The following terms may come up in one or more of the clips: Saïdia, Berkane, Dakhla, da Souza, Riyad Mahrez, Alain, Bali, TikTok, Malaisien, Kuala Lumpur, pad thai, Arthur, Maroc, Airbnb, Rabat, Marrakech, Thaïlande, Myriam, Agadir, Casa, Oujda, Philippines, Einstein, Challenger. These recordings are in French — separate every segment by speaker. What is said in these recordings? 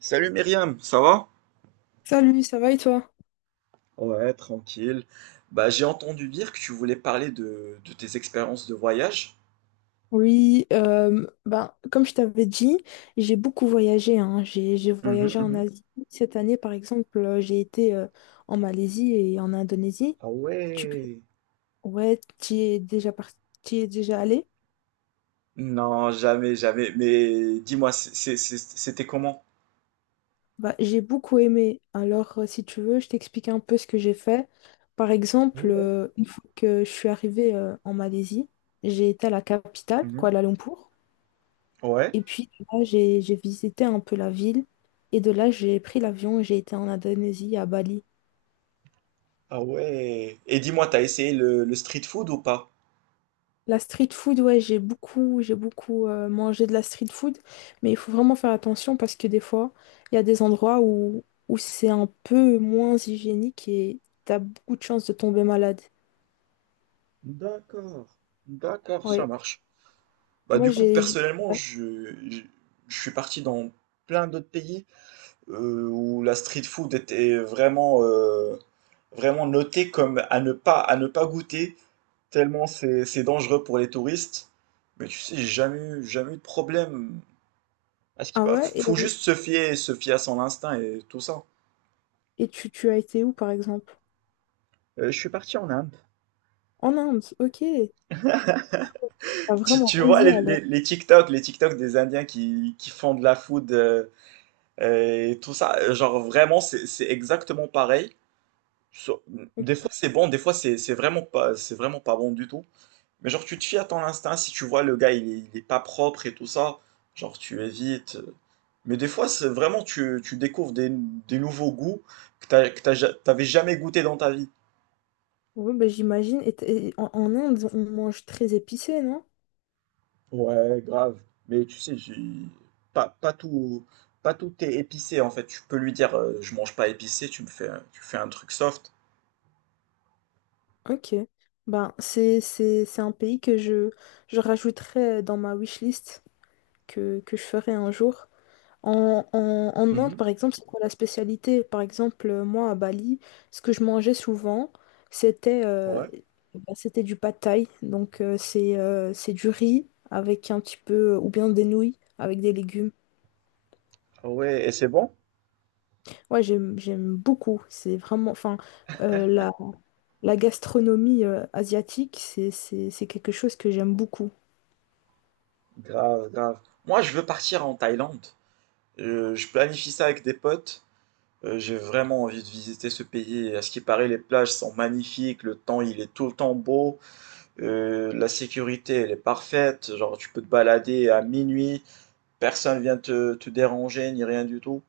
Speaker 1: Salut Myriam, ça va?
Speaker 2: Salut, ça va et toi?
Speaker 1: Ouais, tranquille. Bah, j'ai entendu dire que tu voulais parler de tes expériences de voyage.
Speaker 2: Oui, ben, comme je t'avais dit, j'ai beaucoup voyagé. Hein. J'ai
Speaker 1: Mhm,
Speaker 2: voyagé en
Speaker 1: mhm.
Speaker 2: Asie. Cette année, par exemple, j'ai été en Malaisie et en Indonésie.
Speaker 1: Ah
Speaker 2: Tu,
Speaker 1: ouais.
Speaker 2: ouais, tu y es déjà parti, tu y es déjà allé?
Speaker 1: Non, jamais, jamais. Mais dis-moi, c'était comment?
Speaker 2: Bah, j'ai beaucoup aimé. Alors, si tu veux, je t'explique un peu ce que j'ai fait. Par exemple,
Speaker 1: Ouais.
Speaker 2: une fois que je suis arrivée en Malaisie, j'ai été à la capitale,
Speaker 1: Mhm.
Speaker 2: Kuala Lumpur.
Speaker 1: Ouais.
Speaker 2: Et puis de là, j'ai visité un peu la ville. Et de là, j'ai pris l'avion et j'ai été en Indonésie, à Bali.
Speaker 1: Ah ouais. Et dis-moi, t'as essayé le street food ou pas?
Speaker 2: La street food, ouais, j'ai beaucoup mangé de la street food. Mais il faut vraiment faire attention parce que des fois, il y a des endroits où c'est un peu moins hygiénique et t'as beaucoup de chances de tomber malade.
Speaker 1: D'accord. D'accord, ça
Speaker 2: Ouais.
Speaker 1: marche. Bah
Speaker 2: Moi,
Speaker 1: du coup,
Speaker 2: j'ai... j'ai-
Speaker 1: personnellement, je suis parti dans plein d'autres pays, où la street food était vraiment, vraiment notée comme à ne pas goûter, tellement c'est dangereux pour les touristes. Mais tu sais, j'ai jamais eu de problème. À ce qui
Speaker 2: Ah ouais?
Speaker 1: faut
Speaker 2: Et,
Speaker 1: juste se fier à son instinct et tout ça.
Speaker 2: et tu as été où, par exemple?
Speaker 1: Je suis parti en Inde.
Speaker 2: En Inde, ok. T'as
Speaker 1: Tu,
Speaker 2: vraiment
Speaker 1: tu vois
Speaker 2: osé
Speaker 1: les, les,
Speaker 2: alors.
Speaker 1: les TikTok, les TikTok des Indiens qui font de la food et tout ça, genre vraiment c'est exactement pareil. Sur- Des fois c'est bon, des fois c'est vraiment pas, c'est vraiment pas bon du tout. Mais genre, tu te fies à ton instinct, si tu vois le gars, il est pas propre et tout ça, genre, tu évites. Mais des fois, c'est vraiment, tu découvres des nouveaux goûts t'avais jamais goûté dans ta vie.
Speaker 2: Oui, bah, j'imagine. Et en Inde, on mange très épicé, non?
Speaker 1: Ouais, grave. Mais tu sais, pas, pas tout, pas tout est épicé, en fait. Tu peux lui dire, je mange pas épicé, tu fais un truc soft.
Speaker 2: Ok. Ben, c'est un pays que je rajouterai dans ma wishlist que je ferai un jour. En Inde,
Speaker 1: Mhm.
Speaker 2: par exemple, c'est quoi la spécialité? Par exemple, moi, à Bali, ce que je mangeais souvent, c'était
Speaker 1: Ouais.
Speaker 2: bah, c'était du pad thai. Donc, c'est du riz avec un petit peu, ou bien des nouilles avec des légumes.
Speaker 1: Ah ouais, et c'est bon?
Speaker 2: Ouais, j'aime beaucoup. C'est vraiment, enfin, la gastronomie asiatique, c'est quelque chose que j'aime beaucoup.
Speaker 1: Grave, grave. Moi, je veux partir en Thaïlande. Je planifie ça avec des potes. J'ai vraiment envie de visiter ce pays. À ce qui paraît, les plages sont magnifiques, le temps il est tout le temps beau, la sécurité elle est parfaite, genre tu peux te balader à minuit, personne vient te déranger ni rien du tout.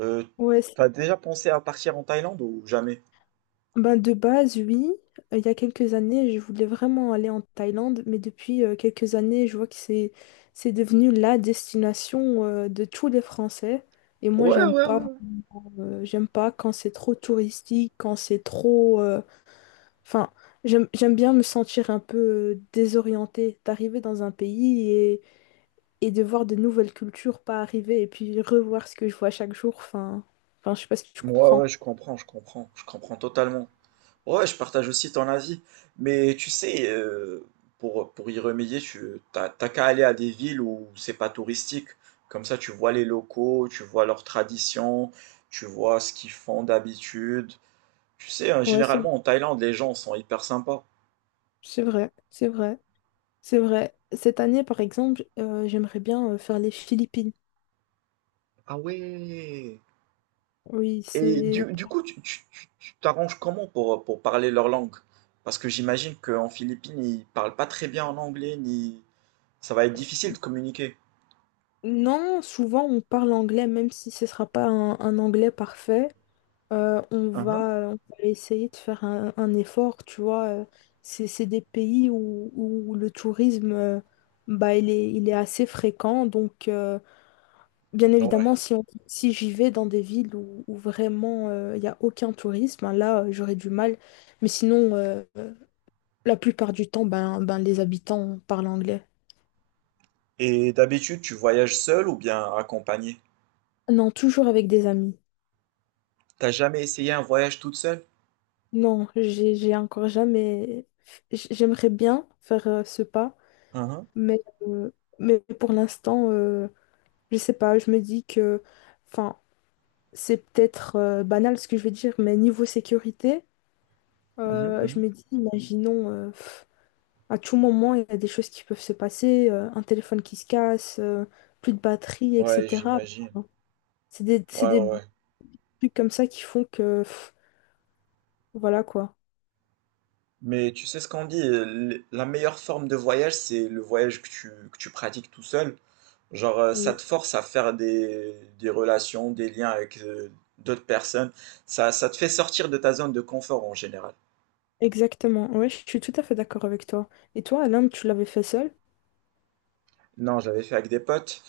Speaker 1: Euh,
Speaker 2: Ouais,
Speaker 1: T'as déjà pensé à partir en Thaïlande ou jamais?
Speaker 2: ben de base, oui. Il y a quelques années, je voulais vraiment aller en Thaïlande, mais depuis quelques années, je vois que c'est devenu la destination de tous les Français. Et moi,
Speaker 1: Ouais,
Speaker 2: j'aime
Speaker 1: ouais,
Speaker 2: pas,
Speaker 1: ouais.
Speaker 2: euh, j'aime pas quand c'est trop touristique, quand c'est trop, enfin, j'aime bien me sentir un peu désorientée, d'arriver dans un pays et de voir de nouvelles cultures pas arriver et puis revoir ce que je vois chaque jour. Enfin, je sais pas si tu
Speaker 1: Ouais, ouais,
Speaker 2: comprends.
Speaker 1: je comprends, je comprends, je comprends totalement. Ouais, je partage aussi ton avis. Mais tu sais, pour y remédier, t'as qu'à aller à des villes où c'est pas touristique. Comme ça, tu vois les locaux, tu vois leurs traditions, tu vois ce qu'ils font d'habitude. Tu sais, hein,
Speaker 2: Ouais, c'est
Speaker 1: généralement en Thaïlande, les gens sont hyper sympas.
Speaker 2: c'est vrai, c'est vrai, c'est vrai. Cette année, par exemple, j'aimerais bien faire les Philippines.
Speaker 1: Ah ouais.
Speaker 2: Oui,
Speaker 1: Et
Speaker 2: c'est
Speaker 1: du coup, tu t'arranges comment pour parler leur langue? Parce que j'imagine qu'en Philippines, ils parlent pas très bien en anglais, ni. Ça va être difficile de communiquer.
Speaker 2: Non, souvent on parle anglais, même si ce sera pas un anglais parfait. On
Speaker 1: Mhm.
Speaker 2: va, on va essayer de faire un effort, tu vois. C'est des pays où le tourisme, bah, il est assez fréquent. Donc, bien
Speaker 1: Ouais.
Speaker 2: évidemment, si j'y vais dans des villes où vraiment il n'y a aucun tourisme, hein, là, j'aurais du mal. Mais sinon, la plupart du temps, ben, les habitants parlent anglais.
Speaker 1: Et d'habitude, tu voyages seul ou bien accompagné?
Speaker 2: Non, toujours avec des amis.
Speaker 1: T'as jamais essayé un voyage toute seule?
Speaker 2: Non, j'ai encore jamais. J'aimerais bien faire ce pas,
Speaker 1: Uhum,
Speaker 2: mais, euh, mais pour l'instant, je sais pas. Je me dis que, enfin, c'est peut-être banal ce que je vais dire, mais niveau sécurité,
Speaker 1: mhm,
Speaker 2: je
Speaker 1: mhm.
Speaker 2: me dis, imaginons, à tout moment, il y a des choses qui peuvent se passer, un téléphone qui se casse, plus de batterie,
Speaker 1: Ouais,
Speaker 2: etc.
Speaker 1: j'imagine.
Speaker 2: C'est des, c'est
Speaker 1: Ouais, ouais,
Speaker 2: des
Speaker 1: ouais.
Speaker 2: trucs comme ça qui font que, voilà quoi.
Speaker 1: Mais tu sais ce qu'on dit, la meilleure forme de voyage, c'est le voyage que tu pratiques tout seul. Genre, ça
Speaker 2: Oui.
Speaker 1: te force à faire des relations, des liens avec d'autres personnes. Ça te fait sortir de ta zone de confort en général.
Speaker 2: Exactement, ouais, je suis tout à fait d'accord avec toi. Et toi, Alain, tu l'avais fait seul?
Speaker 1: Non, je l'avais fait avec des potes,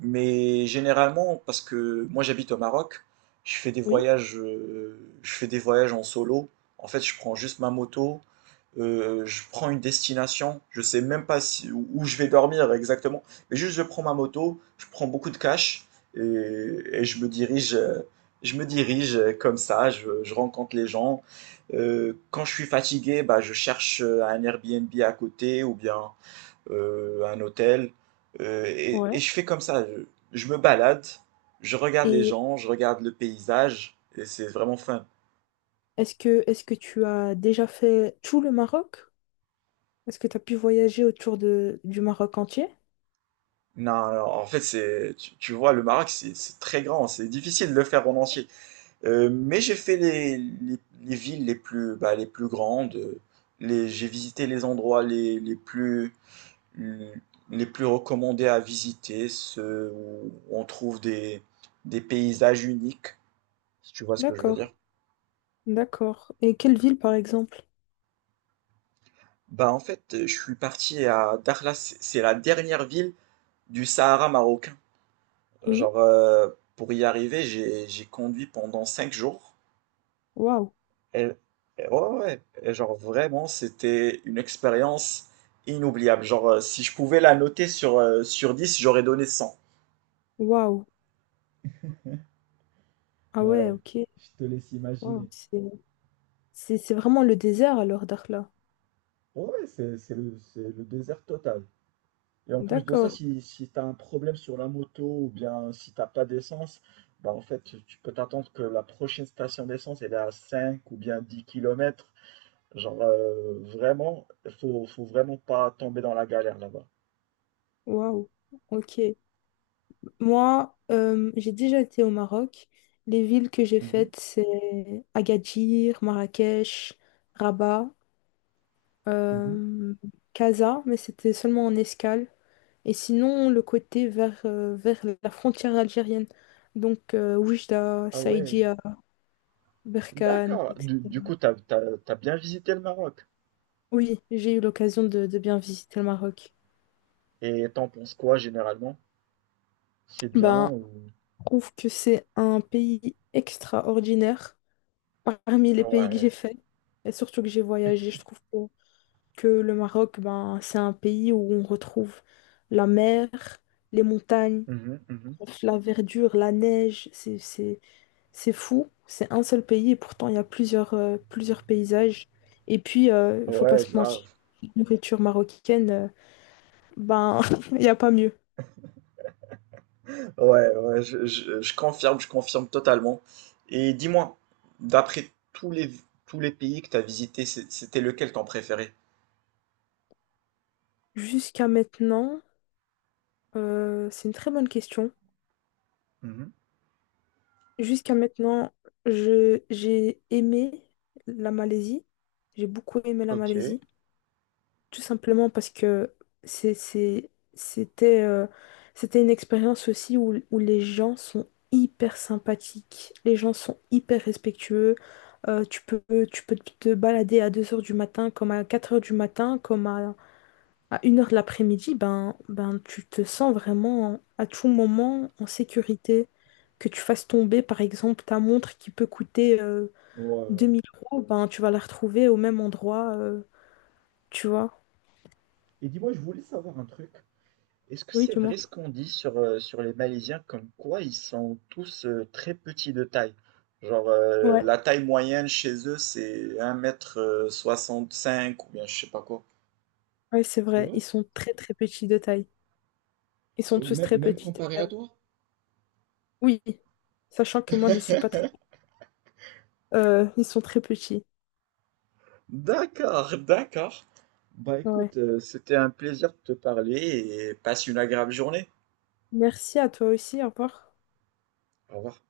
Speaker 1: mais généralement, parce que moi j'habite au Maroc,
Speaker 2: Oui.
Speaker 1: je fais des voyages en solo. En fait, je prends juste ma moto, je prends une destination, je sais même pas où je vais dormir exactement, mais juste je prends ma moto, je prends beaucoup de cash et je me dirige comme ça, je rencontre les gens. Quand je suis fatigué, bah, je cherche un Airbnb à côté ou bien un hôtel, et,
Speaker 2: Ouais.
Speaker 1: et je fais comme ça. Je me balade, je regarde les
Speaker 2: Et
Speaker 1: gens, je regarde le paysage, et c'est vraiment fun.
Speaker 2: est-ce que tu as déjà fait tout le Maroc? Est-ce que tu as pu voyager autour de, du Maroc entier?
Speaker 1: Non, non, en fait, c'est, tu vois, le Maroc, c'est très grand, c'est difficile de le faire en entier. Mais j'ai fait les villes les plus grandes, j'ai visité les endroits les plus recommandés à visiter, ceux où on trouve des paysages uniques, si tu vois ce que je veux dire.
Speaker 2: D'accord, d'accord. Et quelle ville, par exemple?
Speaker 1: Bah en fait, je suis parti à Dakhla, c'est la dernière ville du Sahara marocain.
Speaker 2: Oui.
Speaker 1: Genre, pour y arriver, j'ai conduit pendant 5 jours.
Speaker 2: Waouh,
Speaker 1: Et, et ouais, ouais, ouais. Et genre vraiment, c'était une expérience inoubliable. Genre, si je pouvais la noter sur, sur 10, j'aurais donné 100.
Speaker 2: waouh. Ah ouais,
Speaker 1: Ouais,
Speaker 2: ok.
Speaker 1: je te laisse
Speaker 2: Waouh,
Speaker 1: imaginer.
Speaker 2: c'est vraiment le désert alors, Dakhla.
Speaker 1: Ouais, c'est le désert total. Et en plus de ça,
Speaker 2: D'accord,
Speaker 1: si tu as un problème sur la moto ou bien si t'as pas d'essence, bah en fait, tu peux t'attendre que la prochaine station d'essence, elle est à 5 ou bien 10 kilomètres. Genre, vraiment, faut vraiment pas tomber dans la galère là-bas.
Speaker 2: waouh, ok. Moi, j'ai déjà été au Maroc. Les villes que j'ai
Speaker 1: Mhm,
Speaker 2: faites, c'est Agadir, Marrakech, Rabat,
Speaker 1: mhm.
Speaker 2: euh, Casa, mais c'était seulement en escale. Et sinon, le côté vers la frontière algérienne. Donc, Oujda,
Speaker 1: Ah ouais,
Speaker 2: Saïdia, Berkane,
Speaker 1: d'accord. Du
Speaker 2: etc.
Speaker 1: coup, t'as bien visité le Maroc.
Speaker 2: Oui, j'ai eu l'occasion de bien visiter le Maroc.
Speaker 1: Et t'en penses quoi généralement? C'est bien
Speaker 2: Ben,
Speaker 1: ou.
Speaker 2: je trouve que c'est un pays extraordinaire parmi les pays que j'ai
Speaker 1: Ouais,
Speaker 2: fait et surtout que j'ai voyagé. Je trouve que le Maroc, ben, c'est un pays où on retrouve la mer, les montagnes,
Speaker 1: mhm, mhm.
Speaker 2: la verdure, la neige. C'est fou. C'est un seul pays et pourtant il y a plusieurs paysages. Et puis, il faut pas
Speaker 1: Ouais,
Speaker 2: se mentir,
Speaker 1: grave.
Speaker 2: la nourriture marocaine, ben, il n'y a pas mieux.
Speaker 1: Ouais, ouais, je confirme totalement. Et dis-moi, d'après tous les pays que tu as visités, c'était lequel ton préféré?
Speaker 2: Jusqu'à maintenant, c'est une très bonne question.
Speaker 1: Mhm.
Speaker 2: Jusqu'à maintenant, j'ai aimé la Malaisie. J'ai beaucoup aimé la
Speaker 1: Ok. Ouais,
Speaker 2: Malaisie. Tout simplement parce que c'est, c'est- c'était, euh, c'était une expérience aussi où les gens sont hyper sympathiques, les gens sont hyper respectueux. Euh, tu peux, tu peux te balader à 2 heures du matin, comme à 4 heures du matin, comme à 1 heure de l'après-midi. Ben, tu te sens vraiment à tout moment en sécurité. Que tu fasses tomber, par exemple, ta montre qui peut coûter deux
Speaker 1: ouais.
Speaker 2: mille euros, ben, tu vas la retrouver au même endroit. Tu vois?
Speaker 1: Et dis-moi, je voulais savoir un truc. Est-ce que
Speaker 2: Oui,
Speaker 1: c'est
Speaker 2: tu vois.
Speaker 1: vrai ce qu'on dit sur les Malaisiens, comme quoi ils sont tous très petits de taille? Genre, la taille moyenne chez eux, c'est un mètre 65 ou bien je sais pas quoi.
Speaker 2: Oui, c'est
Speaker 1: C'est
Speaker 2: vrai,
Speaker 1: vrai?
Speaker 2: ils sont très très petits de taille. Ils sont
Speaker 1: Euh,
Speaker 2: tous
Speaker 1: Même,
Speaker 2: très
Speaker 1: même
Speaker 2: petits de
Speaker 1: comparé à
Speaker 2: taille.
Speaker 1: toi?
Speaker 2: Oui, sachant que moi je suis pas très. Ils sont très petits.
Speaker 1: D'accord, d'accord. Bah
Speaker 2: Ouais.
Speaker 1: écoute, c'était un plaisir de te parler et passe une agréable journée.
Speaker 2: Merci à toi aussi, au revoir.
Speaker 1: Au revoir.